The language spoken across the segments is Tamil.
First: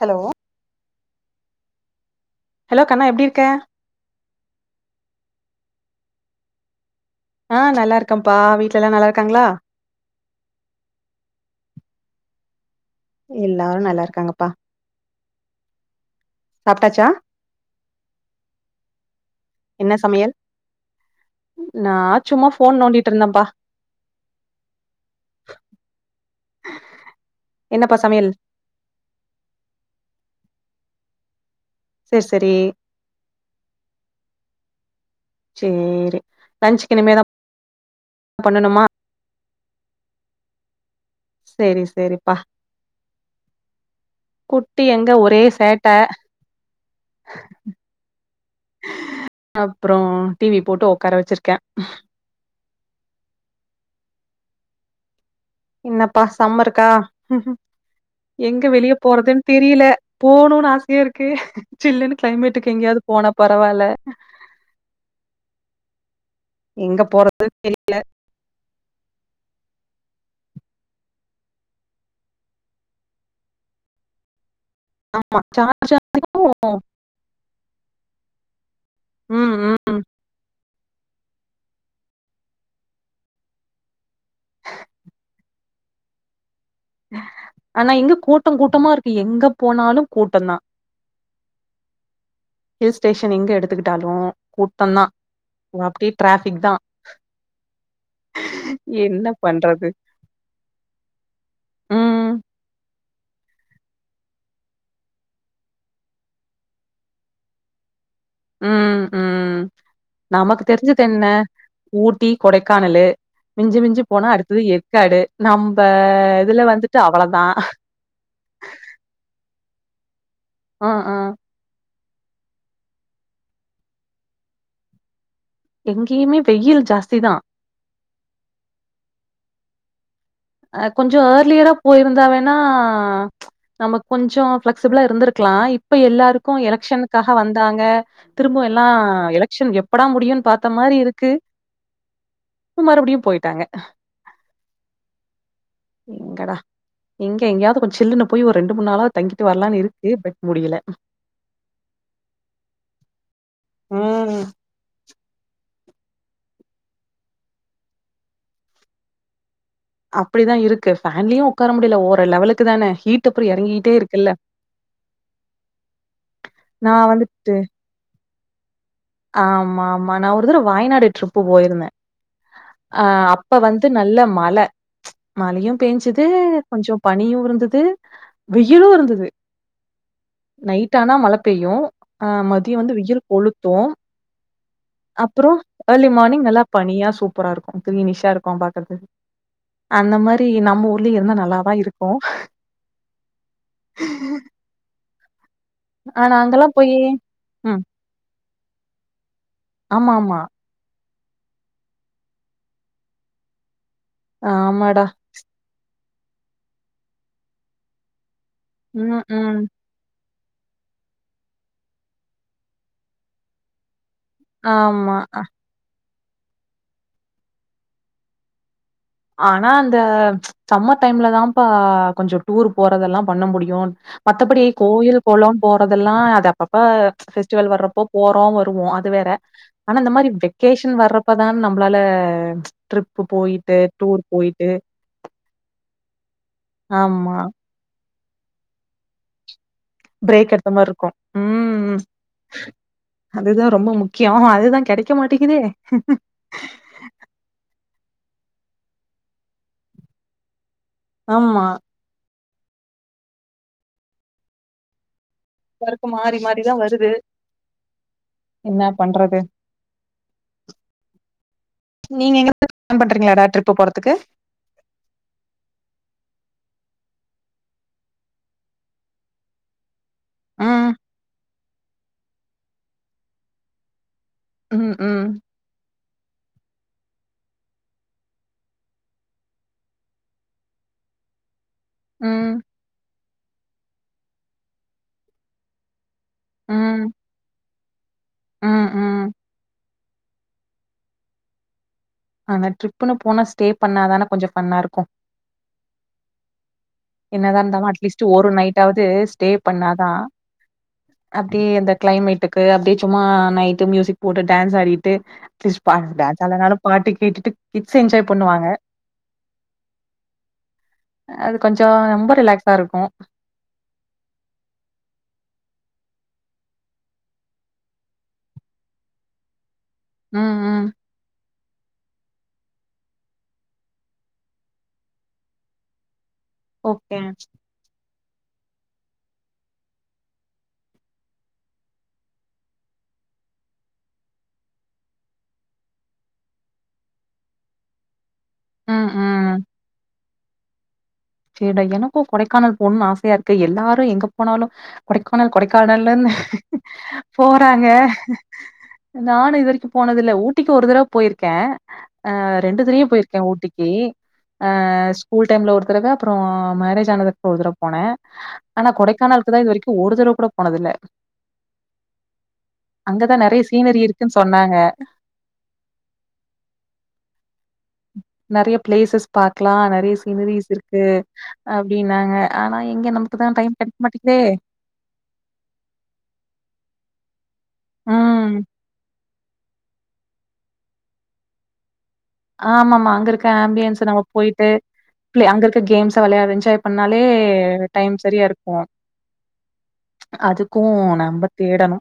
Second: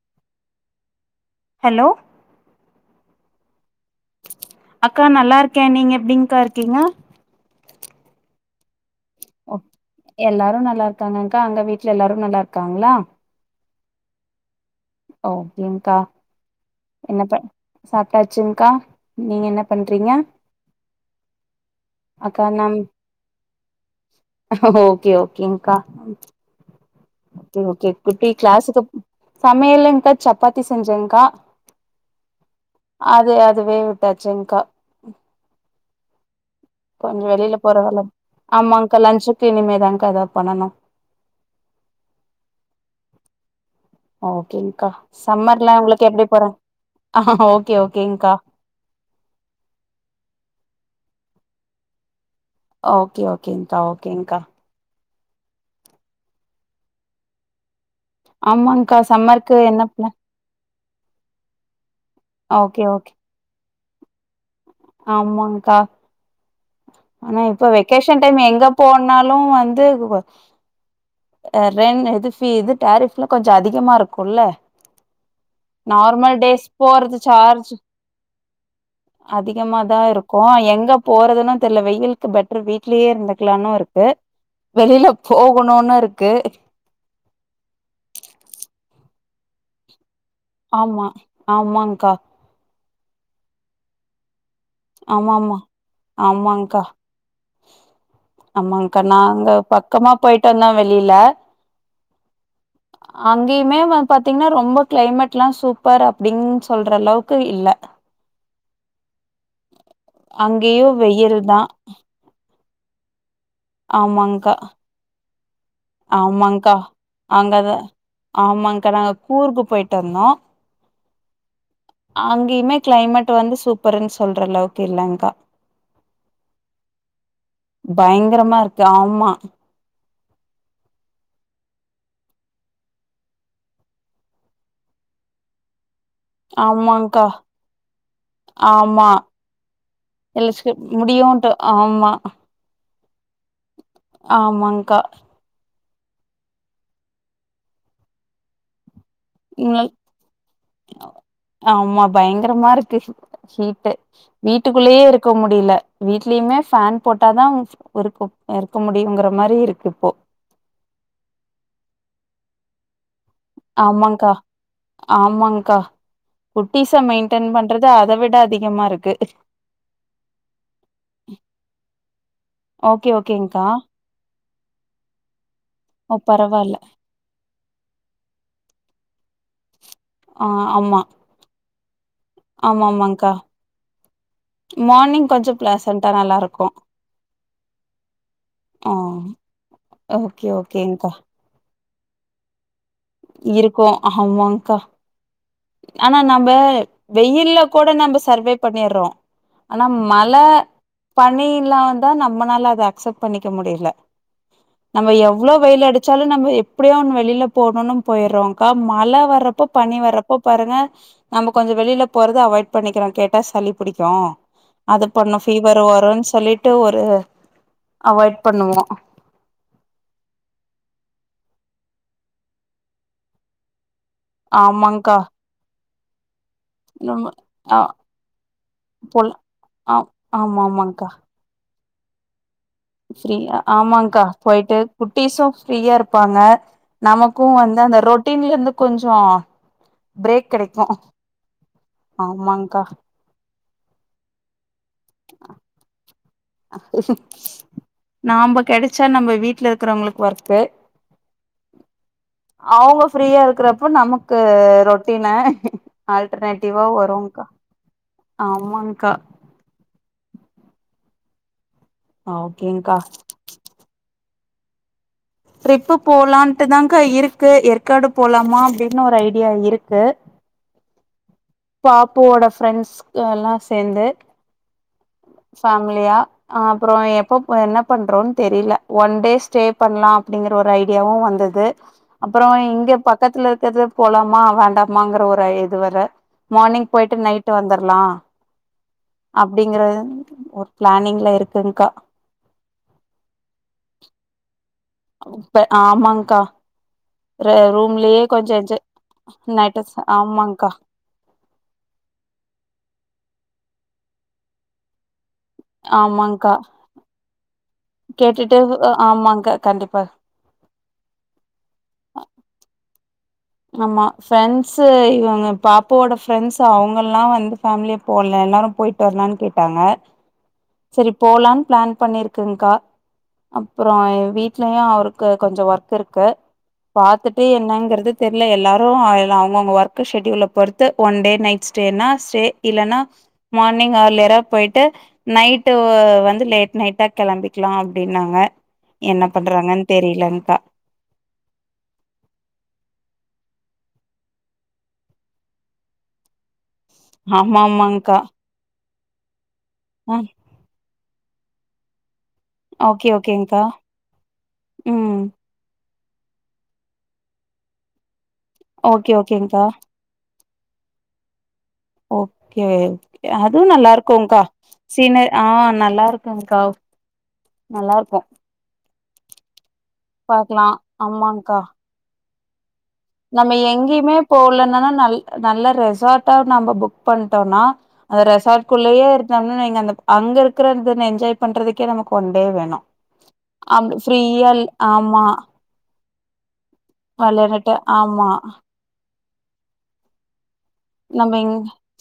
ஹலோ ஹலோ ஹலோ கண்ணா எப்டி இருக்க அக்கா நல்லா இருக்கே நீங்க எப்டிங்க்கா இருக்கீங்க ஆ நல்லா இருக்கே ப்பா வீட்ல எல்லா நல்லா இருக்காங்களா ஒ எல்லாரு நல்லா இருக்காங்கங்கா அங்க வீட்டுல எல்லாரு நல்லா இருக் ங்களா எல்லாரு நல்லா இருக்காங்கப்பா ஓ கேங்கா சாப்ட்டாச்சா என்ன ப சாப்ட்டாச்சுங்கா நீங்க என்ன பண்றீங்க நா அக்கா சும்மா நம் ஃபோன் நோண்டிட்டு இருந்தேன்ப்பா ஓகே ஓகேங்கா ஓகே ஓகே என்னப்பா குட்டி சமையல் க்ளாஸ்ஸுக்கு சமையலுங்கா சப்பா தி செஞ்சேங்கா சேரி சேரி அது அதுவே விட்டாச்சுங்கா சேரி லன்ச்சுக்கு இனிமேதா கொஞ்சோ வெளியில போற வேல பண்ணணுமா ஆமாங்கா லன்ச்சு இனிமே தாங்க ஏதாது பண்ணணு செரி செரிப்பா ஓகேங்க்கா சம்மர்லா சேட்ட உங்களுக்கு எப்படி போறே ஓகே ஓகேங்க்கா அப்றோ டிவி போட்டு உக்கார வச்சிருக்கே ஓகே ஓகேங்கா ஓகேங்க்கா என்னப்பா சம்மருக்கா எங்க வெளிய ஆமாங்க்கா போறதுன் சம்மருக்கு என்ன தெரியில பிளான் போணுன்னு ஆச இருக்கு சில்லுன்னு கிளைமேட்டுக்கு ஓகே எங்கயாவது போனா பரவால்ல ஆமாங்கா எங்க ஆனா போறது இப்ப தெரி வெக்கேஷன் டைம் எங்க போனாலு வந்து ரென் இது ஃபீ இது டாரிஃப்லா கொஞ்சோ அதிகமா இருக்குல்ல நார்மல் டேஸ் போறது சார்ஜ் ம் ம் அதிகமாதா இருக்கு எங்க போறதுன்னா தெர்ல வெயிலுக்கு பெட்டரு வீட்லேயே இருந்துக்கலான்னு இருக்கு வெளியில போகணுன்னு இருக்கு ஆனா எங்க கூட்டங் கூட்டமா இருக்கு எங்க போனாலு கூட்டந்தா ஆமா ஆமாங்கா ஹில் ஸ்டேஷன் எங்க எடுத்துக்கிட்டாலு கூட்டந்தா ஆமாமா அப்டியே டிராஃபிக் தா ஆமாங்க்கா ஆமாங்க்கா என்ன நாங்க பண்றது பக்கமா போய்ட்டு வந்தோ வெளியில ம் அங்கேயுமே வ பாத்தீங்னா ரொம்ப கிளைமேட் எல்லா சூப்பர் அப்படின் சொல்ற அளவுக்கு இல்ல ம் உம் நமக்கு அங்கேயு தெரிஞ்சது என்ன வெயில் தா ஊட்டி கொடை கானலு மிஞ்சி மிஞ்சி போனா ஆமாங்க்கா அடுத்தது ஏற்காடு நம்ம இதுல ஆமாங்க்கா வந்துட்டு அவ்வளவுதான் அங்கதா ப [unintelligible] ஆஹ் ஹா அங்கேயுமே கிளைமேட் வந்து சூப்பருன்னு சொல்ற அளவுக்கு இல்லங்க்கா எங்கேயுமே வெயில் ஜாஸ்தி தான் பயங்கரமா இருக்கு ஆமா அ கொஞ்சம் ஏர்லியரா போயிருந்தாவேன்னா நமக்கு கொஞ்சம் ஃபிளெக்சிபிளா இருந்திருக்கலாம் இப்ப எல்லாருக்கும் ஆமாங்க்கா எலெக்ஷனுக்காக வந்தாங்க திரும்ப எல்லாம் ஆமா எலெக்ஷன் எப்படா முடியும்ன்னு எலச்சு பார்த்த மாதிரி இருக்கு முடியுன்ட்டு ஆமா மறுபடியு போய் ஆமாங்க்கா எங்கடா எங்க எங்கேயாவது கொஞ்ச சில்லுன்னு போய் ஒரு ரெண்டு மூணு நாளா தங்கிட்டு வரலான்னு இருக்கு பட் முடியல ஆமா பயங்கரமா இருக்கு ஹீட்டு ம் வீட்டுக்குள்ளயே இருக்க முடியல வீட்லயுமே ஃபேன் போட்டாதான் இருக்கு இருக்க முடியுங்கிற மாதிரி இருக்கு இப்போ அப்படிதான் இருக்கு ஃபேன்லியும் உட்கார முடியல ஓரு லெவலுக்கு தானே ஹீட் அப்புறோ இறங்கிட்டே ஆமாங்கா இருக்குல்ல ஆமாங்கா குட்டிச நா மெயின்டென் வந்துட்டு பண்றது அத விட அதிகமா இருக்கு ஆமா ஆமா நா ஒருத்தட வயநாடு ட்ரிப்பு போயிருந்தே ஆ ஓகே அப்ப ஓகேங்க்கா வந்து நல்ல மழ மழையு ஓ பேஞ்சது பரவால்ல கொஞ்சோ பனியு இருந்தது வெயிலு இருந்தது ஆ ஆமா நைட்டானா மழ பெய்யு ஆ மதிய ஆமா வந்து வெயில் ஆமாங்க்கா கொளுத்து மார்னிங் கொஞ்சோ அப்புறோ பிளசன்டா ஏர்லி மார்னிங் நல்லா இருக்கு பனியா சூப்பரா இருக்கு கிரினிஷா இருக்கு ஆ பாக்குறதுக்கு அந்த ஓகே மாரி நம்ம ஓகேங்க்கா ஊர்லய இருந்தா நல்லாவ இருக்கு இருக்கு ஆமாங்கா ஆனா நம்ப அங்கலாம் போயி வெயில ம். கூட நம்ப சர்வே பண்ணிறோ ஆனா ஆமாமா. மலை பணி இல்லாந்தா நம்மளால அத அக்செப்ட் பண்ணிக்க முடியல ஆமாடா. நம்ம எவ்ளோ வெயில் அடி சொல்லுங்க தம்பி எப்படியோ ஒன்னு வெளியில போணும்னு போயடுறோம் கா மழ ம், ம். வர்றப்ப பனி வர போ பாருங்க நம்ம கொஞ்சோ வெளில போறது அவாய்ட் பண்ணிக்கிறோ கேட்டா சளி புடிக் கு அது ஆமா. பண்ணு அ ஃபீவர் வருன் சொல்லிட்டு ஒரு அவாய்ட் பண்ணுவோ ஆனா அந்த சம்மர் டைம்ல தாம்ப்பா கொஞ்சோ டூர் போறதெல்லா பண்ண முடியு மத்தபடி ஆமாங்க்கா கோயில் கொளோன்னு போறதெல்லா அது அப்பப்ப நம்ம பெஸ்டிவல் ஆ வர்றப்போ போறோ வருவோ அது வேற போல ஆனா ஆ இந்த மாரி ஆமா வெக்கேஷன் ஆமாங்க்கா வர்றப்பதான நம் நம்ளால டிரிப் போய்ட்டு மாங்கா போய்ட்டு குட்டிஸு ஃப்ரீயா இருப்பாங்க ஆமா. நமக்கு வந்து அந்த ரொ ட்டின்ல இருந்து கொஞ்சோ பிரேக் ப்ரேக் எடுத்த கெடைக்கு மாரி இருக்கு ம் ஆமாங்க்கா அதுதா ரொம்ப முக்கியோ அதுதா கெடைக்க மாட்டேங்குதே நாம்ப கெடைச்சா நம்ம வீட்ல இருக்கறவங்களுக்கு ஒர்க்கு ஆமா அவங்க ஃப்ரீயா இருக்கிறப்போ நமக்கு ரொட்டின் னு எல்லாருக்கும் மாறி மாறி தான் ஆல்டர்னேட்டிவா வருது. வருங்க்கா என்ன ஆமாங்க்கா பண்றது? நீங்க எங்கயாது ஓகேங்க்கா ப்ளான் பண்றீங்களாடா ட்ரிப்பு போறதுக்கு ட்ரிப்பு போலான்ட்டுதாங்க இருக்கு ஏற்காடு போலாமா அப்டின்னு ஒரு ஐடியா இருக்கு ம் பாப்புவோட ஃப்ரெண்ட்ஸ் எல்லா சேந்து ம் ம். ஃபேமிலியா ஆ அப்றோ எப்போ என்ன பண்றோன்தெரில ஒன் டே ஸ்டே பண்லா அப்டிங்கிற ஒரு ஐடியாவு வந்துது அப்றோ ம், இங்க பக்கத்துல இருக்கது போலாமா வேண்டாமாங்ற ஒரு இது வேற மார்னிங் ம், போய்ட்டு நைட்டு வந்துர்லா ம், ம். அப்டிங்கற ஒரு ப்ளானிங்ல இருக்குங்கா ஆனா ட்ரிப்புன்னு போனா ஸ்டே பண்ணா தான கொஞ்சம் ஃபன்னா இருக்கும். இப்ப ஆமாங்க்கா ர என்னதா இருந்தாலு ரூம்லயே அட்லீஸ்ட் ஒரு கொஞ்சோ என்ஜாய் நைட்டாவது ஸ்டே நைட்டு பண்ணாதா ஆமாங்க்கா அப்டியே அந்த கிளைமேட்டுக்கு அப்டியே சும்மா நை ட்டு மியூசிக் போட்டு டான்ஸ் ஆடிட்டு அட்லீஸ்ட் பா டான்ஸ் ஆமாங்க்கா ஆடலனாலு பாட்டு கேட்டுட்டு கிட்ஸ் என்ஜாய் கேட்டுட்டு பண்ணுவாங்க ஆமாங்க கண்டிப்பா அது கொஞ்சோ ரொம்ப ரிலாக்ஸா இரு இருக்கு ஆமா ஃப்ரெண்ட்ஸ்சு இவங்க பாப்பாவோட ஃப்ரெண்ட்ஸ் அவங்கல்லா வந்து ஃபேமிலிய போலே எல்லாரு போயிட்டு வரலானு கேட்டாங்க ம் ம் செரி போலாம் பிளான் பண்ணிருக்குங்கா அப்பற என் வீட்லயு அவருக்கு கொஞ்ச ஒர்க் இருக்கு ஓகே பாத்துட்டு என்னங்கிறது தெரிலே எல்லாரு எல்ல அவங்கவுங்க ஒர்க் ஷெடியூல்ல பொறுத்து ஒன் டே நைட் ஸ்டேனா ஸ்டே இல்லன்னா மார்னிங் ஹேர்லியரா போயிட்டு நைட்டு வந்து லேட் நைட்டா கிளம்பிக்கலா அப்டின்னாங்க ம் என்ன ம் பண்றாங்கன் தெரியல க சேரிடா எனக்கு கொடைக்கானல் போகணு ஆசையா இருக்கு எல்லாரு எங்க போனாலு கொடைக்கானல் கொடைக்கானல்னு ஆமா போறாங்க ஆமாங்க்கா நானு இத க்கு ஆ போனது இல்லே ஊட்டிக்கு ஒரு தர போயிருக்கே ஆ ரெண்டு தரயு ஓகே போயிருக்கே ஓகேங்க்கா ஊட்டிக்கி ஆஹ் ம் ஸ்கூல் டைம்ல ஒருத் [unintelligible] அப்புற மேரேஜ் ஆனதுக்கு ஒருதடவ போனே ஆனா ஓகே கொடைக்கானளுக்கு தா ஓகேங்க்கா இது வரைக்கு ஒருதடவ கூட போனதில்லே ஓகே நெறைய அதுவு நல்லா சீனரி இருக்கு இருக்குன்னு கா சொன்னாங்க சீனரி ஆஹ் நல்லா இருக்கு கா நல்லா இருக்கு இருக்லா நெறைய பாக்கலா சீனரிஸ் இருக் ன்டு ஆமாங்க்கா அப்டின் னாங்க ஆனா எங்க நமக்குதா நம்ம டைம் கெடைக்க எங்கயுமே மாட்டேங்குதே போலனாலு நல் நல்லா ரெசார்ட்டா நம்ம புக் பண்ண ணிடோன அந்த ம் ரெசார்ட்குள்ளயே இருந்தோம் நீங்க அந்த அங்க இருக்கிற இத என்ஜாய் பண்றதுக்கே நமக்கு ஒன் டே வேணு ஆமாமமா அங்க இருக்க அ ஆம்பியன்ஸ் நம்ம ஃப்ரீயா போயிட்டு ஆமா அங்க இருக்க கேம்ஸ் வெள்ளயச்ச பண்ணாலே விளையாண்டுட்டு டைம் ஆமா சரியா இருக்கு அது நம்ம இங்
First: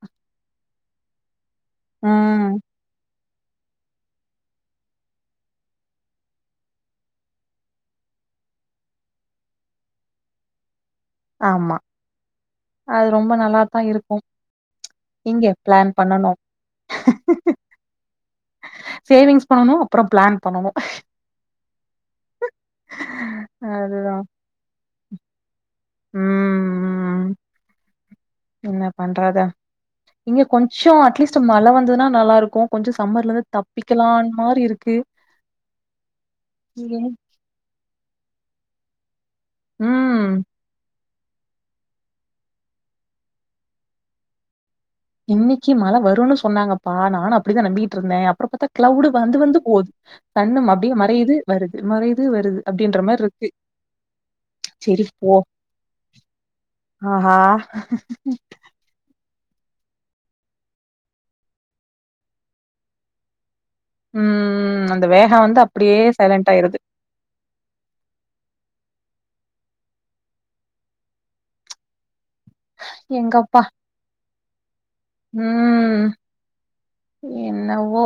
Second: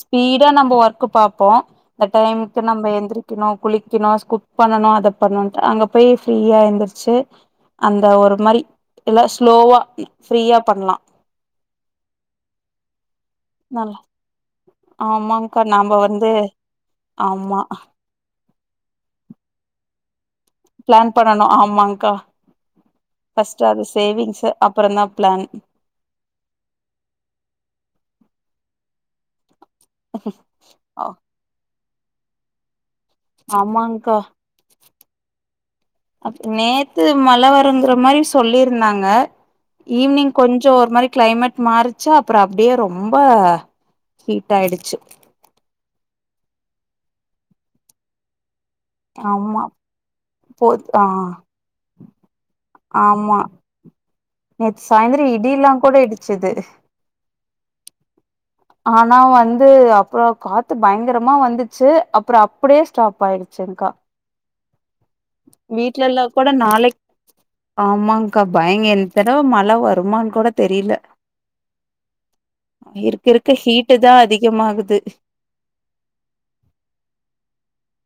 ஸ்பீடா நம்ம ஒர்க் பாப்போ இந்த ம் டைமுக்கு நம்ம எந்திரிக்கணு குளிக்கணு ஸ்கூ பண்ணணு அதை பண்ணன் ட்டு அங்கே போய் ஃப்ரீயா எந்தருச்சு அந்த ஒரு மாரி எல்லா ஸ்லோவா ஃப்ரீயா பண்லா ஆமா அது ரொம்ப நல்லாத்தா நல்லா இருக்கும் இங்கே ஆமாங்க்கா பிளேன் நாம வந்து பண்ணணு ஆமா சேவிங்ஸ் பண்ணனு அப்புற பிளான் பண்ணனு பிளான் பண்ணனு ஆமாங்கா ஃபஸ்ட் அது சேவிங்ஸ் அப்புறதா பிளான் உம் உம் என்ன பண்றது இங்க கொஞ்சோ அட்லீஸ்ட் மழ வந்தது நா நல்லாருக்கு கொஞ்சோ சம்மர்ல இருந்து ஆமாங்கா தப்பிக்கலான் மாரி இருக்கு அ நேத்து ம் மழ வரங்கிற மாரி சொல்லிருக் சொன்னாங்க ம் ஈவினிங் கொஞ்சோ ஒரு மாரி கிளைமேட் மாறிச்சா அப்புற அப்டியே ரொம்ப ஹீட் ஆயிடுச் இன்னிக்கி மழ வருனு சொன்னாங்கப்பா நானு அப்டிதா நம்பிட்ருந்தே அப்பற பாத்தா கிளவுடு வந்து வந்து ஆமா போது சன்னும் போ அப்படியே ஆ மறையுது வருது மறையுது வருது அப்பிடின்ற மாரி ஆமா இருக்கு நேத்து செரி சாயந்தர போ இடியெல்லாக்கூட இடிச்சது ஆஹா ஆனா வந்து வந்து அப்றோ காத்து பயங்கரமா வந்துச்சு அப்பற அப்பிடியே ஸ்டாப் ஆயிடுச்சு செரிங்க்கா ம் அந்த வேகோ வந்து அப்டியே வீட்லலா கூட சைலண்ட் ஆயிருது நாளைக் ஆமாங்க்கா பயங்க என் தடவ மழ வருமான்னு கூட தெரியில எங்கப்பா அதிகமாகுது உம் என்னவோ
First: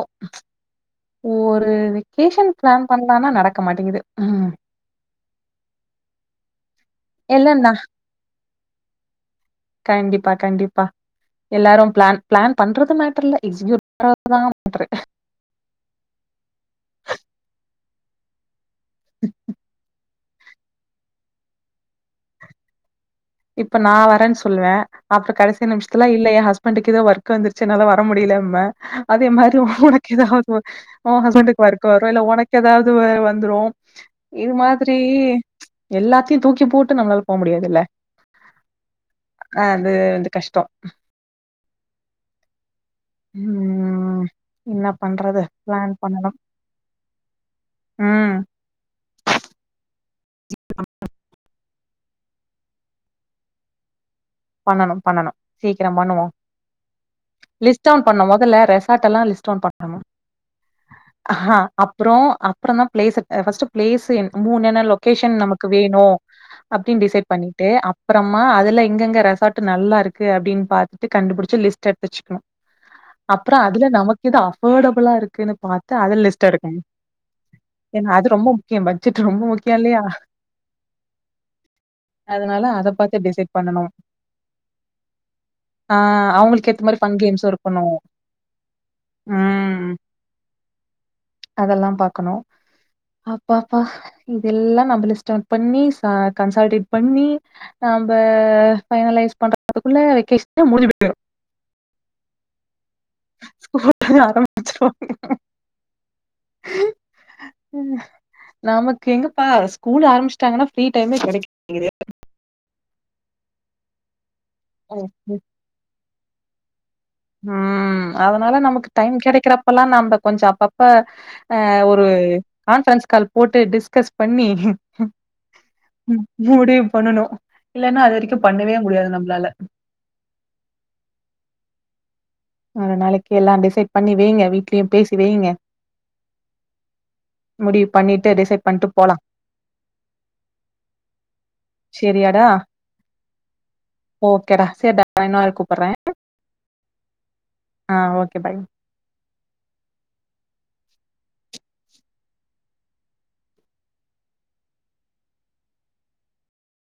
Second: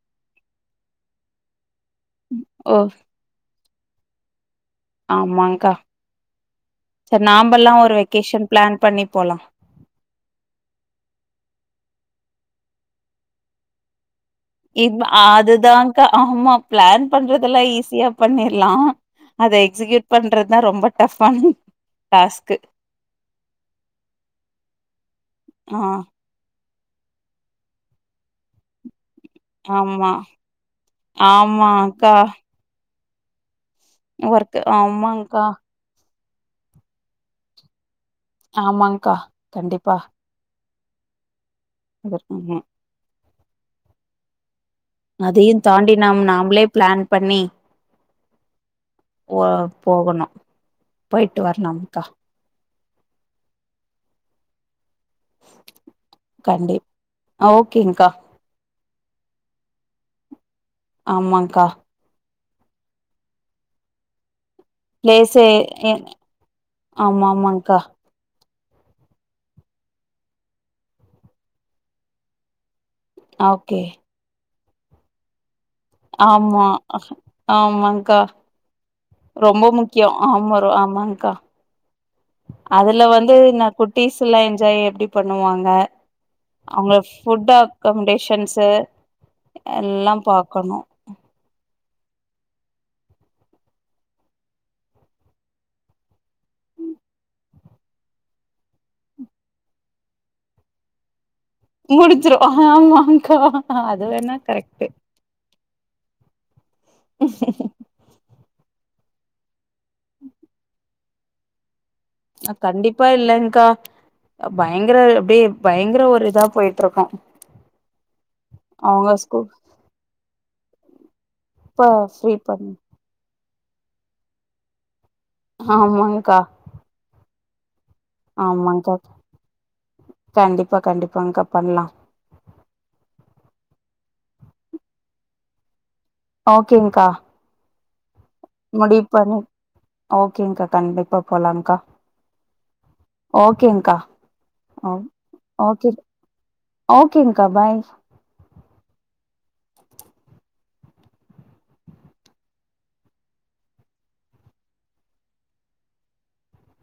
ஒரு வெக் கேஷன் ஓ பிளான் பண்ணலாம்னா நடக் க்க மாட்டேங்கிது உம் ஆமாங்க்கா சர் இல்லன்னா நாமல்லாமக்ஷ ஒரு வெகேஷன் பிளான் பண்ணி போலா கண்டிப்பா கண்டிப்பா எல்லாரும் பிளான் பிளான் பண்றது மேட்டர்ல்ல எக்ஸ்கியூட் [inaudible] பண் இது அதுதாங்கா ஆமா பிளான் பண்றதெல்லா ஈசி ஃபிரீயா பண்ணிர்லா அத எக்ஸிக்யூட் பண்றது தா ரொம்ப டஃபான டாஸ்க்கு இப்ப நா வரன்னு சொல்வே அப்புற கடைசி ஆ நிமிஷத்துலா இல்ல என் ஹஸ் பண்டுக்கு ஏதோ ஒர்க் வந்துருச்சு என்னால வர முடியலன்ப அதே மாரி உனக்கு ஆமா ஏதாவது ஒர்க் ஒன் ஹஸ்பண்டுக்கு ஒர்க் வரு ஆமாக்கா இல்ல உனக்கு ஏதாவது [unintelligible] வந்துரும் இது ஒர்க் மாதிரி ஆமாங்க்கா ச் எல்லா தியும் தூக்கி போட்டு நம்ளால போவ முடியாதுல்ல ஆமாங்க்கா அது வந்து கஷ்டோ அதற்குமா உம் அதயும் தாண்டி நம் நாமளே பிளான் பண்ணி ம். போ போகணும் போய்ட்டு வர்ணம்க்கா பண்ணணும் பண்ணணும் சீக்கிரம் பண்ணுவோம் கண்டி லிஸ்ட்வுன் ஓகேங்க்கா பண்ணு மொதல ரெஸ் ரெசார்டல்லா லிஸ்டோன் பண்ணனும் ஆமாங்க்கா அப்புறோ அப் அப்பறந்தான் ப்ளேச ஃபஸ்டு ப்ளேசின் மூணு என்ன லொக்கேஷன் பிளேஸு நமக்கு எ வேணும் அப்டின் டிசைட் ஆமா பண்ணிட்டு ஆமாங்க்கா அப்றம் மா அதுல எங்கங்க ரசார்ட்டு நல்லா இருக்கு அப்டின் பாத்துட்டு கண்டுபுடுச்சு லிஸ்ட் எடுத்து வச்சுக்கணும் அப்புறோ ஓகே அதுல நமக் எது அப் பர்டபுளா இருக்குனு பாத்து அத லிஸ்ட் ஆமா எடுக்கனும் ஏன்னா அது ரொம்ப முக்கியம் பட் ரொம்போ முக்கியம் ஆம்மாரு ஆம்மாங்கா அதனால அத பாத்து டிசைட் பண்ணனும் டீஸ் எல்லாம் என்ஜாய் எப்டி பண்ணுவாங்க ஆ அவங்களுக்கு ஏத்த அவ்ங்க மாரி ஃபன் கேம்ஸும் ஃபுட் இருக்கணும். அக்கம்டேஷன்ஸு ம். எல்லாம் பாக்கணும் அதெல்லாம் பாக்கணும் அப்பாப்பா இதெல்லா நம்ப லிஸ்ட் அவ்ட் பண்ணி சா கன்சால்டேட் பண்ணி நாம்ப ஃபைனலைஸ் பண்றதுக்குள்ள வெக்கேஷனே முடிஞ்சி போய்டும் முடிச்சிரும் ஹா ஆம்மா ங்க்கா அது ஸ்கூல் வேணா கரெக்டு நமக் கெங்கப்பா ஸ்கூலு ஆரம்பிஸ்ட்டாங்கன்னா ஃப்ரீ டைமே கெடைக்க மாட்டேங்குது அஹ் கண்டிப்பா இல்லங்க்கா பயங்கர அப்டியே பயங்கர ஒரு இதா போயிட்ருக்கும் உம் அதுனால நமக்கு டைம் ஸ்கூல் கெடைக்கெறப்பெல்லாம் நம்ப கொஞ்ச அப்பப் ப ஆஹ் இப்ப ஒரு ஃப்ரீ பண்ணி கான்ஃப்ரென்ஸ் கால் போட்டு டிஸ்கஸ் பண்ணி மூடிவ் பண்ணணும் இல்லன்னா அதுவரைக்கும் பண்ணவே ஆமாங்கா முடியாது நம்பளால. கண்டிப்பா கண்டிப்பாங்கா பண்ணலாம் ஒரு நாளைக்கு எல்லா டிசைட் பண்ணி வெய்ங்க வீட்லயும் பேசி வெய்ங்க ஓகேங்க்கா முடிவு பண்ணி முடிவு பண்ணி ஓகேங்கா கண்டிப்பா போலாம்கா செரியாடா ஓகேங்கா ஓகேடா அ சேர்டா இன்னொரு ஓகே ஓகேங்க ஆஹ் ஓகே பை